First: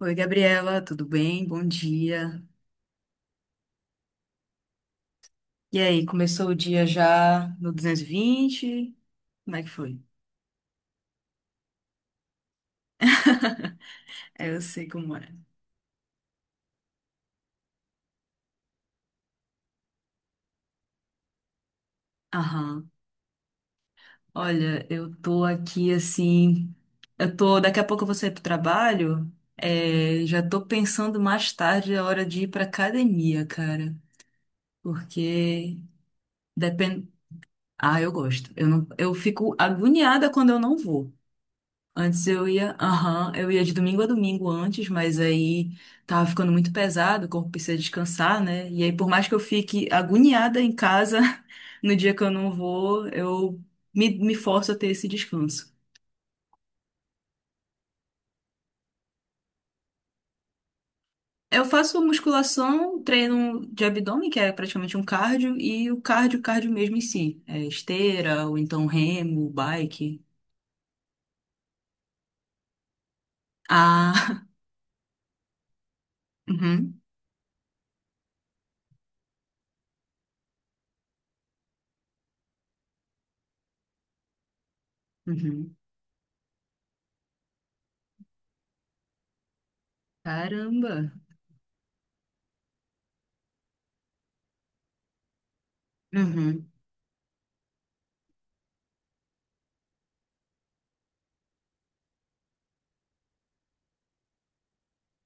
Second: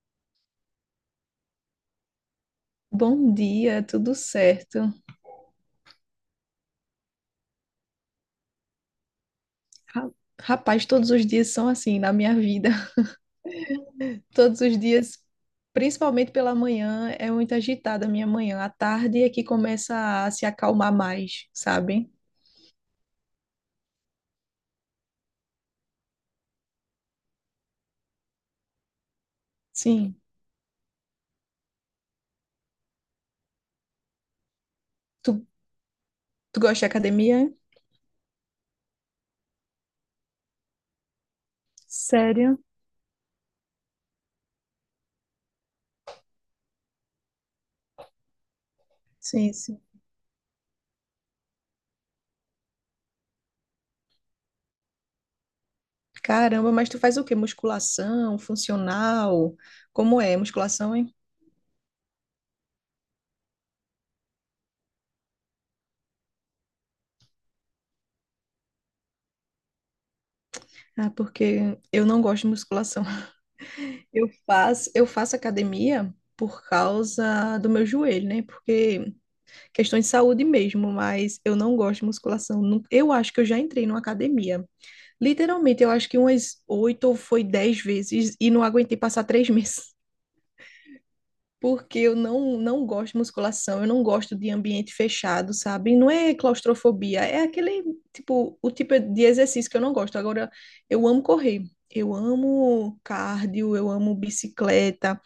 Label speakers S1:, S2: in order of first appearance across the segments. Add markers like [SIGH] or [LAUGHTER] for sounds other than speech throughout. S1: Oi, Gabriela, tudo bem? Bom dia.
S2: Bom dia, tudo certo?
S1: E aí, começou o dia já no 220. Como é que foi?
S2: Ra- Rapaz, todos os dias são assim na minha vida. [LAUGHS]
S1: É, eu
S2: Todos os
S1: sei como
S2: dias,
S1: é.
S2: principalmente pela manhã, é muito agitada a minha manhã. À tarde é que começa a se acalmar mais, sabe?
S1: Aham. Olha, eu tô aqui assim. Eu tô. Daqui a pouco eu vou sair pro trabalho.
S2: Sim.
S1: É, já tô pensando mais tarde a hora de ir pra academia, cara.
S2: Tu,
S1: Porque
S2: tu gosta de
S1: depende.
S2: academia? É?
S1: Ah, eu gosto. Eu não... eu fico agoniada quando eu não vou. Antes eu
S2: Sério?
S1: ia, aham, eu ia de domingo a domingo antes, mas aí tava ficando muito pesado, o corpo precisa descansar, né? E aí, por mais que eu
S2: Sim, sim.
S1: fique agoniada em casa [LAUGHS] no dia que eu não vou, eu me forço a ter esse descanso.
S2: Caramba, mas tu faz o quê? Musculação, funcional? Como é? Musculação, hein?
S1: Eu faço musculação, treino de abdômen, que é praticamente um cardio, e o cardio mesmo em si. É esteira, ou então remo, bike.
S2: Ah, porque eu não gosto de musculação. Eu
S1: Ah,
S2: faço, eu faço academia
S1: [LAUGHS]
S2: por
S1: uhum,
S2: causa do meu joelho, né? Porque questões de saúde mesmo, mas eu não gosto de musculação. Eu acho que eu já entrei numa academia.
S1: uhum.
S2: Literalmente, eu acho que umas oito ou foi 10 vezes e não aguentei passar três [LAUGHS] meses.
S1: Caramba.
S2: Porque eu não gosto de musculação, eu não gosto de ambiente fechado, sabe? Não é
S1: Uhum,
S2: claustrofobia, é aquele tipo, o tipo de exercício que eu não gosto. Agora, eu amo correr, eu amo cardio, eu amo bicicleta,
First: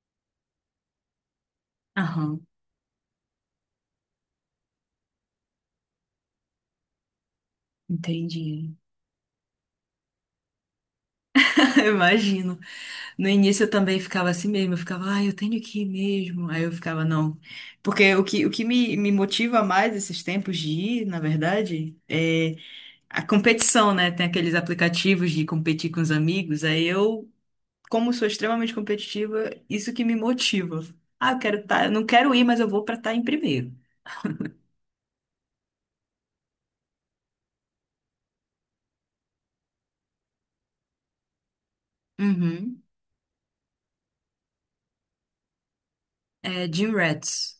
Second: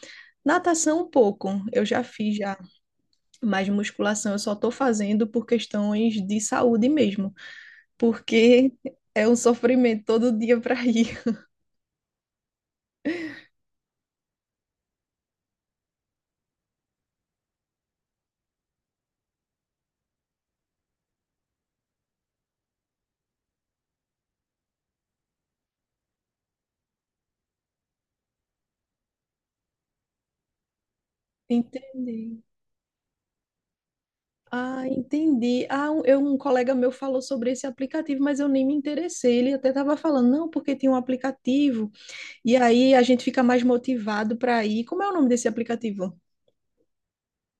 S2: natação um pouco, eu já fiz
S1: aham,
S2: já, mas musculação eu só tô fazendo por questões de saúde mesmo, porque
S1: entendi.
S2: é um sofrimento todo dia para ir. [LAUGHS]
S1: [LAUGHS] Imagino. No início eu também ficava assim mesmo, eu ficava, ah, eu tenho que ir mesmo. Aí eu ficava, não. Porque o que me motiva mais esses tempos de ir, na verdade, é a competição, né? Tem aqueles aplicativos de competir com os amigos. Aí eu, como sou extremamente competitiva, isso que me motiva. Ah, eu quero estar, eu não quero
S2: Entendi.
S1: ir, mas eu vou pra estar em primeiro.
S2: Ah, entendi. Ah, um colega meu falou sobre esse aplicativo, mas eu nem me interessei. Ele até estava falando, não, porque tem um aplicativo, e
S1: Uhum.
S2: aí a gente fica mais motivado para ir. Como é o nome desse aplicativo?
S1: É Gym Rats.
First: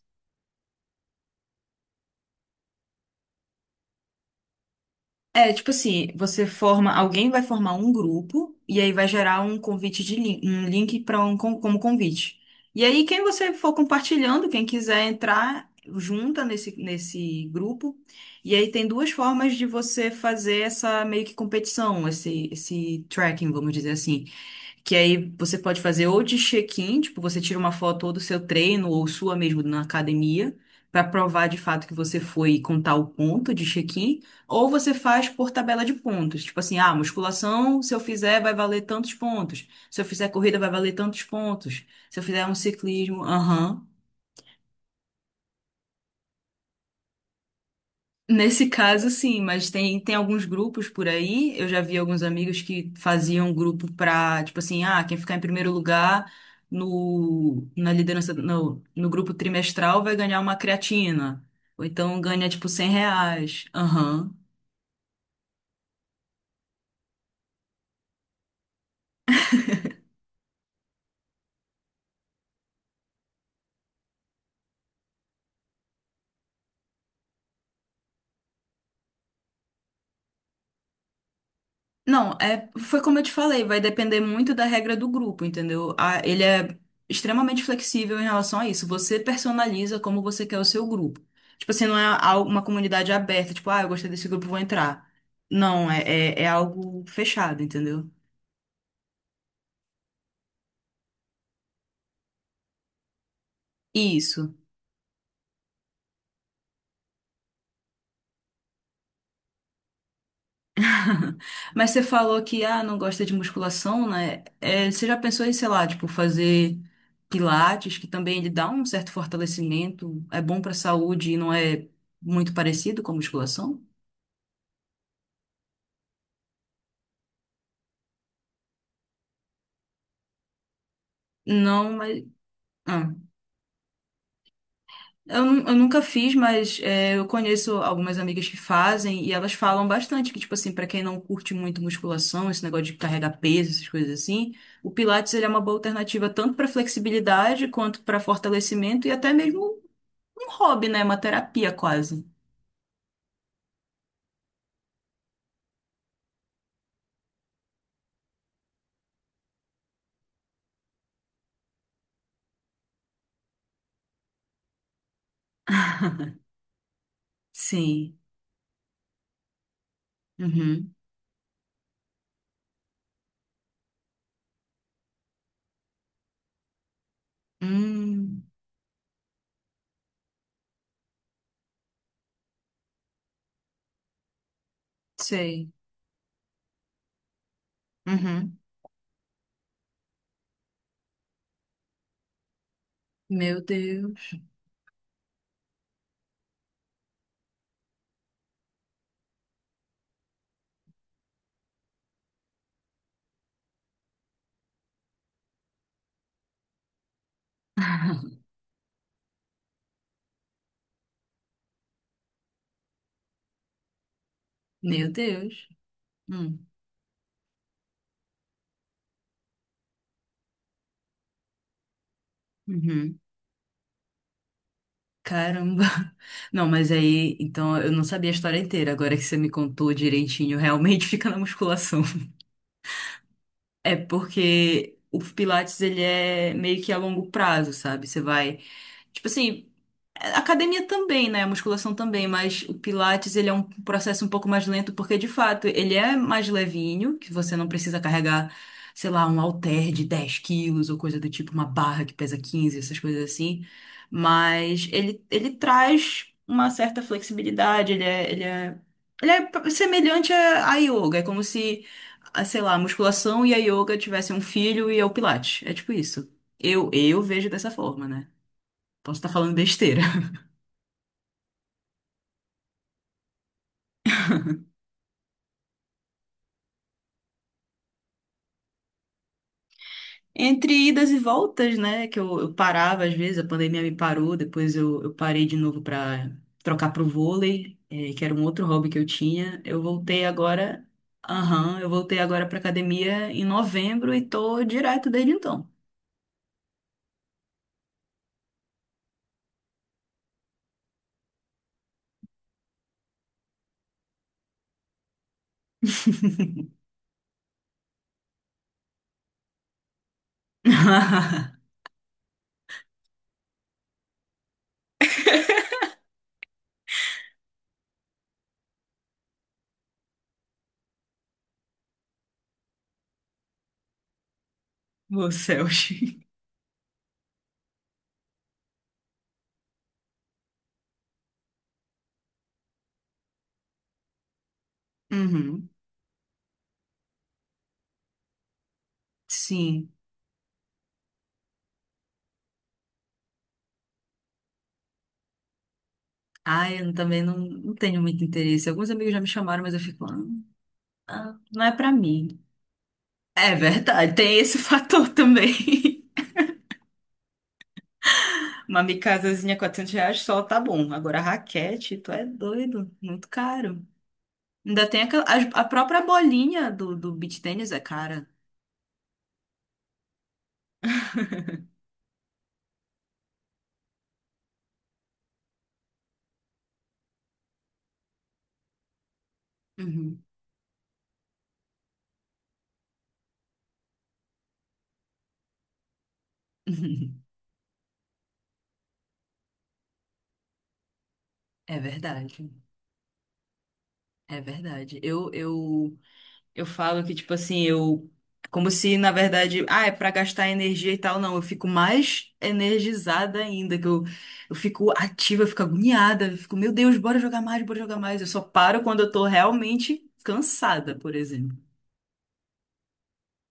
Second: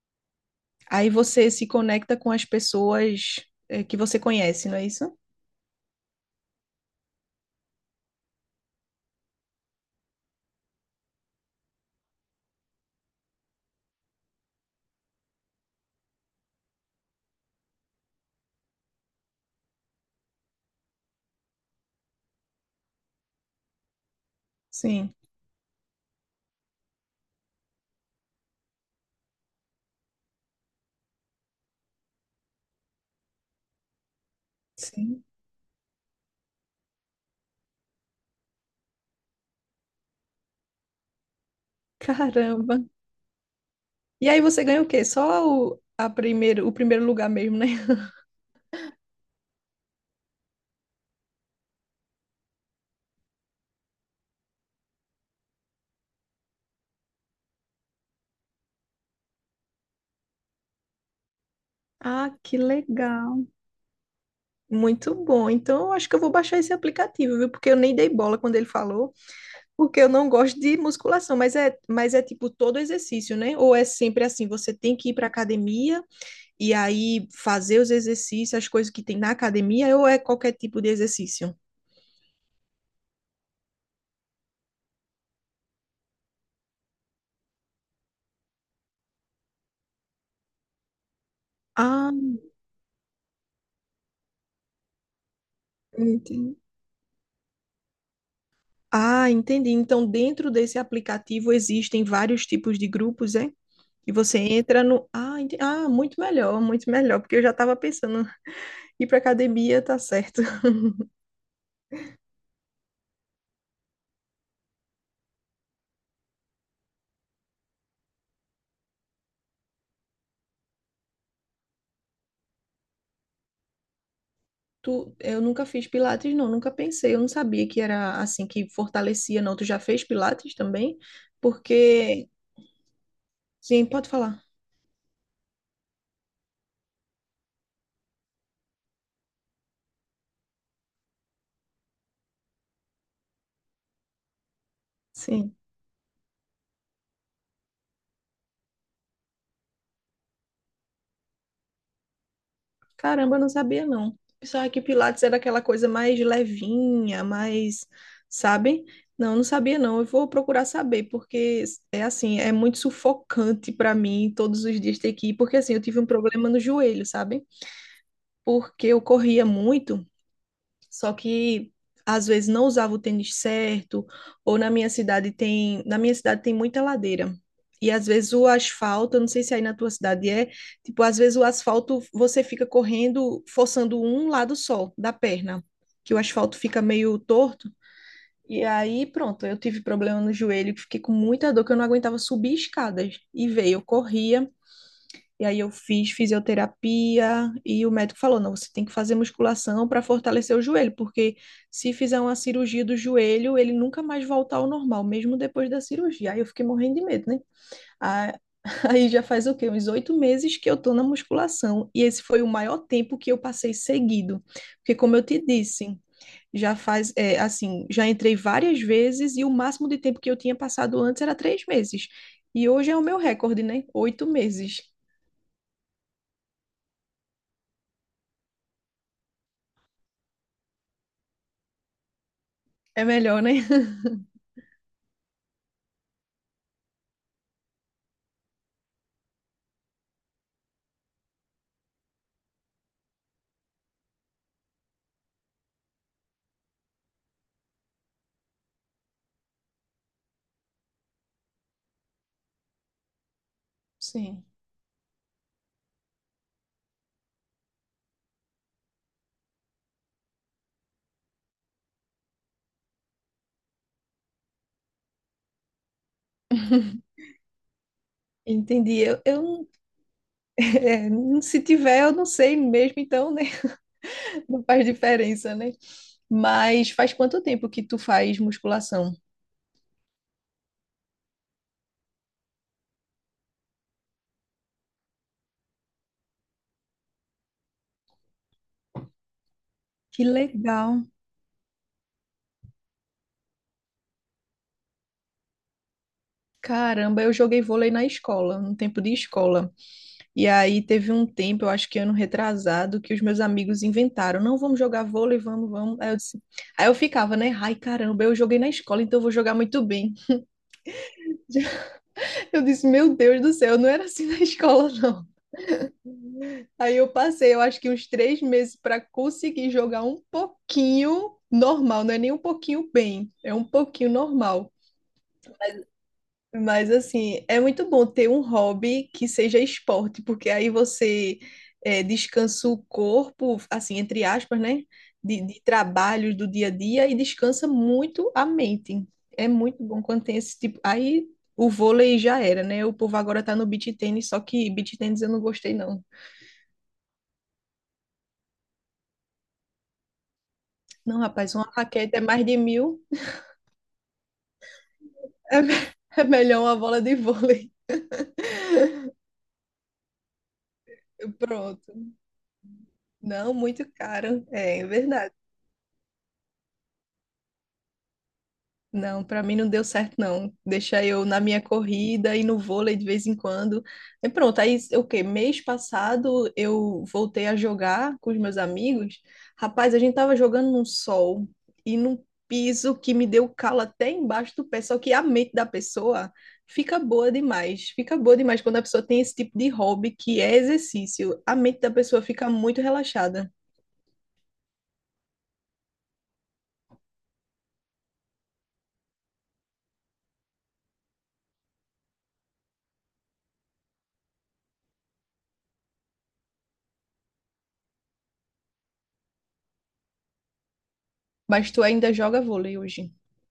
S2: Aí você se conecta com as pessoas, que você conhece, não é isso?
S1: É, tipo assim, você forma, alguém vai formar um grupo e aí vai gerar um convite de link, um link para um con- como convite. E aí quem você for compartilhando, quem quiser entrar, junta nesse grupo. E aí tem duas formas de você fazer essa meio que competição, esse tracking, vamos dizer assim. Que
S2: Sim,
S1: aí você pode fazer ou de check-in, tipo, você tira uma foto ou do seu treino ou sua mesmo na academia, para provar de fato que você foi e contar o ponto de check-in, ou você
S2: sim.
S1: faz por tabela de pontos. Tipo assim, ah, musculação, se eu fizer, vai valer tantos pontos. Se eu fizer corrida, vai valer tantos pontos. Se eu fizer um
S2: Caramba.
S1: ciclismo, aham.
S2: E aí você ganha o quê? Só o, a primeiro, O primeiro lugar mesmo, né? [LAUGHS]
S1: Nesse caso, sim, mas tem alguns grupos por aí. Eu já vi alguns amigos que faziam grupo pra, tipo assim, ah, quem ficar em primeiro lugar no, na liderança, no grupo trimestral vai ganhar uma creatina. Ou então
S2: Ah,
S1: ganha,
S2: que
S1: tipo, 100
S2: legal.
S1: reais. Aham.
S2: Muito bom. Então, eu acho que eu vou baixar esse aplicativo, viu? Porque eu nem dei bola quando ele falou, porque eu não gosto de musculação, mas é, tipo todo exercício, né? Ou é sempre assim, você tem que ir para academia e aí fazer os exercícios, as coisas que tem na academia, ou é qualquer tipo de exercício?
S1: Não, é, foi como eu te falei, vai depender muito da regra do grupo, entendeu? A- ele é extremamente flexível em relação a isso. Você personaliza como você quer o seu grupo. Tipo assim, não é
S2: Ah,
S1: al- uma comunidade aberta, tipo, ah, eu gostei desse grupo, vou entrar. Não, é
S2: entendi.
S1: algo fechado, entendeu?
S2: Ah, entendi. Então, dentro desse aplicativo existem vários tipos de grupos, é? E você
S1: Isso.
S2: entra no. Muito melhor, muito melhor, porque eu já estava pensando, [LAUGHS] ir para academia tá certo. [LAUGHS]
S1: [LAUGHS] Mas você falou que, ah, não gosta de musculação, né? É, você já pensou em, sei lá, tipo, fazer pilates, que também ele dá um certo fortalecimento, é bom pra saúde e não é muito parecido com a musculação?
S2: Eu nunca fiz pilates, não, nunca pensei. Eu não sabia que era assim, que fortalecia, não. Tu já fez pilates também?
S1: Não, mas.
S2: Porque.
S1: Ah.
S2: Sim, pode falar.
S1: Eu nunca fiz, mas é, eu conheço algumas amigas que fazem e elas falam bastante que, tipo assim, pra quem não curte muito musculação, esse negócio de carregar peso, essas coisas assim, o Pilates ele é
S2: Sim.
S1: uma boa alternativa tanto pra flexibilidade quanto pra fortalecimento e até mesmo um hobby, né? Uma terapia quase.
S2: Caramba, eu não sabia não. Pensava que Pilates era aquela coisa mais levinha, mais, sabe? Não, não sabia não. Eu vou procurar saber, porque é assim, é muito sufocante para mim todos os dias ter que ir, porque assim, eu tive um problema
S1: [LAUGHS]
S2: no joelho, sabe?
S1: Sim.
S2: Porque eu corria muito,
S1: Uhum.
S2: só que às vezes não usava o tênis certo, ou na minha cidade tem muita ladeira. E às vezes
S1: Hum,
S2: o asfalto, eu não sei se aí na tua cidade é, tipo, às vezes o asfalto você fica correndo, forçando um lado só da perna,
S1: sei.
S2: que o asfalto fica meio torto.
S1: Uhum.
S2: E aí, pronto, eu tive problema no joelho, que fiquei com muita dor, que eu não aguentava subir escadas. E
S1: Meu
S2: veio, eu
S1: Deus.
S2: corria, e aí eu fiz fisioterapia e o médico falou: não, você tem que fazer musculação para fortalecer o joelho, porque se fizer uma cirurgia do joelho, ele nunca mais volta ao normal, mesmo depois da cirurgia. Aí eu fiquei morrendo de medo, né? Ah.
S1: [LAUGHS]
S2: [LAUGHS] Aí já faz o quê? Uns 8 meses que eu tô na musculação. E esse foi o maior tempo que eu passei seguido. Porque,
S1: Meu
S2: como eu te
S1: Deus.
S2: disse,
S1: Hum.
S2: já faz, é, assim, já entrei várias vezes e o máximo de tempo que eu tinha passado antes era 3 meses. E hoje é o meu
S1: Uhum.
S2: recorde, né? 8 meses.
S1: Caramba. [LAUGHS] Não, mas aí, então eu não sabia a história inteira. Agora que você me contou direitinho, realmente [LAUGHS] fica na musculação.
S2: É melhor, né?
S1: É porque o Pilates ele é meio que a longo prazo, sabe? Você vai, tipo assim, a academia também, né? A musculação também, mas o Pilates ele é um processo um pouco mais lento porque de fato ele é mais levinho, que você não precisa carregar, sei lá, um halter de 10 quilos ou coisa do tipo, uma barra que pesa 15, essas coisas assim.
S2: Sim.
S1: Mas ele traz uma certa flexibilidade, ele é semelhante à yoga, é como se, ah, sei lá, a musculação e a yoga tivessem um filho e é o Pilates. É tipo isso. Eu,
S2: [LAUGHS]
S1: eu vejo dessa forma, né?
S2: Entendi.
S1: Posso
S2: Eu,
S1: estar
S2: eu
S1: falando
S2: não-.
S1: besteira.
S2: [LAUGHS] É, não- se tiver, eu não sei mesmo, então, né? [LAUGHS] Não faz diferença, né? Mas faz quanto tempo que tu faz musculação?
S1: Entre idas e voltas, né? Que eu parava às vezes, a pandemia me parou, depois eu parei de novo para trocar pro vôlei, eh, que era um outro hobby que eu tinha. Eu voltei
S2: Que
S1: agora,
S2: legal.
S1: aham, eu voltei agora para academia em novembro e tô direto desde então.
S2: Caramba, eu joguei vôlei na escola, no tempo de escola. E aí teve um tempo, eu acho que ano retrasado, que os meus amigos inventaram, não, vamos jogar vôlei, vamos, vamos. Aí eu disse, aí eu ficava, né? Ai, caramba, eu joguei na escola, então eu vou jogar muito bem.
S1: [LAUGHS]
S2: [LAUGHS] Eu disse, meu Deus do céu, não era assim na [LAUGHS] escola. Aí eu passei, eu acho que uns 3 meses para conseguir jogar um pouquinho normal, não é nem um pouquinho bem, é um pouquinho normal.
S1: Meu céus.
S2: Mas assim, é muito bom ter um hobby que seja esporte, porque aí você, descansa o corpo, assim, entre aspas, né? De
S1: Uhum,
S2: trabalhos do dia a dia e descansa muito a mente. É muito
S1: sim.
S2: bom quando tem esse tipo. Aí o vôlei já era, né? O povo agora tá no beach tennis, só que beach tennis eu não gostei, não.
S1: Ah, eu também não, não tenho muito interesse. Alguns amigos já me chamaram, mas eu fico, ah,
S2: Não,
S1: ah,
S2: rapaz,
S1: não
S2: uma
S1: é pra
S2: raquete é
S1: mim.
S2: mais de mil.
S1: É verdade, tem esse [LAUGHS] fator também.
S2: É me- [LAUGHS] é melhor uma bola de vôlei.
S1: Uma micasazinha R$ 400 só tá bom. Agora,
S2: Pronto.
S1: raquete, tu é doido. Muito
S2: Não, muito
S1: caro.
S2: caro. É
S1: Ainda tem aquela,
S2: verdade.
S1: a própria bolinha do beach tennis é cara.
S2: Não, pra mim não deu certo, não. Deixar eu na minha corrida e no vôlei de vez em quando. E pronto, aí o quê? Mês passado eu voltei a jogar com os meus amigos. Rapaz, a gente
S1: Uhum.
S2: tava jogando num sol e num piso que me deu calo até embaixo do pé. Só que a mente da pessoa fica boa
S1: [LAUGHS]
S2: demais. Fica boa demais quando a pessoa tem esse tipo de hobby que é exercício. A
S1: É
S2: mente da pessoa
S1: verdade.
S2: fica muito relaxada.
S1: É verdade. Eu falo que, tipo assim, eu. Como se, na verdade, ah, é pra gastar energia e tal. Não, eu fico mais energizada ainda, que eu fico ativa, eu fico agoniada, eu fico, meu Deus, bora jogar mais, bora jogar mais. Eu só paro quando eu tô realmente cansada, por exemplo.
S2: Mas tu ainda joga vôlei hoje?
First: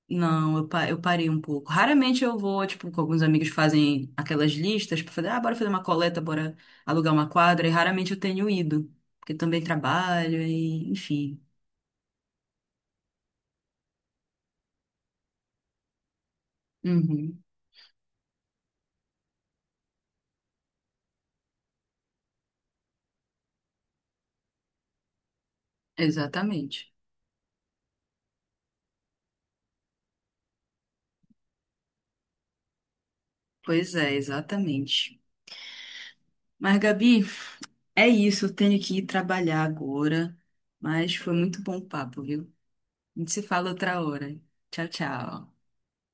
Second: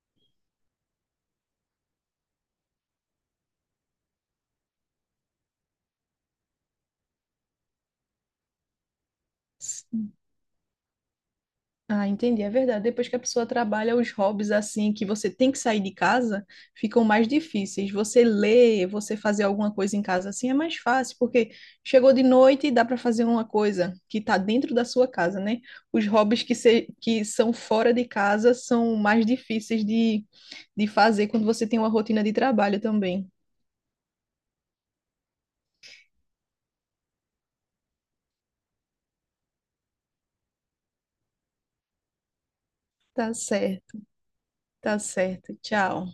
S1: Não, eu parei um pouco. Raramente eu vou, tipo, com alguns amigos que fazem aquelas listas para fazer, ah, bora fazer uma coleta, bora alugar uma quadra, e raramente eu tenho ido, porque também
S2: Sim.
S1: trabalho e, enfim.
S2: Ah, entendi, é verdade. Depois que a pessoa trabalha os hobbies assim, que você tem que sair de casa, ficam mais
S1: Uhum,
S2: difíceis. Você ler, você fazer alguma coisa em casa assim é mais fácil, porque chegou de noite e dá para fazer uma coisa que está dentro da sua casa, né? Os hobbies que, se,
S1: exatamente.
S2: que são fora de casa são mais difíceis de fazer quando você tem uma rotina de trabalho também.
S1: Pois é, exatamente. Mas, Gabi, é isso, eu tenho que ir trabalhar agora, mas foi muito bom o papo, viu? A gente
S2: Tá
S1: se fala outra
S2: certo,
S1: hora. Tchau,
S2: tá certo.
S1: tchau.
S2: Tchau.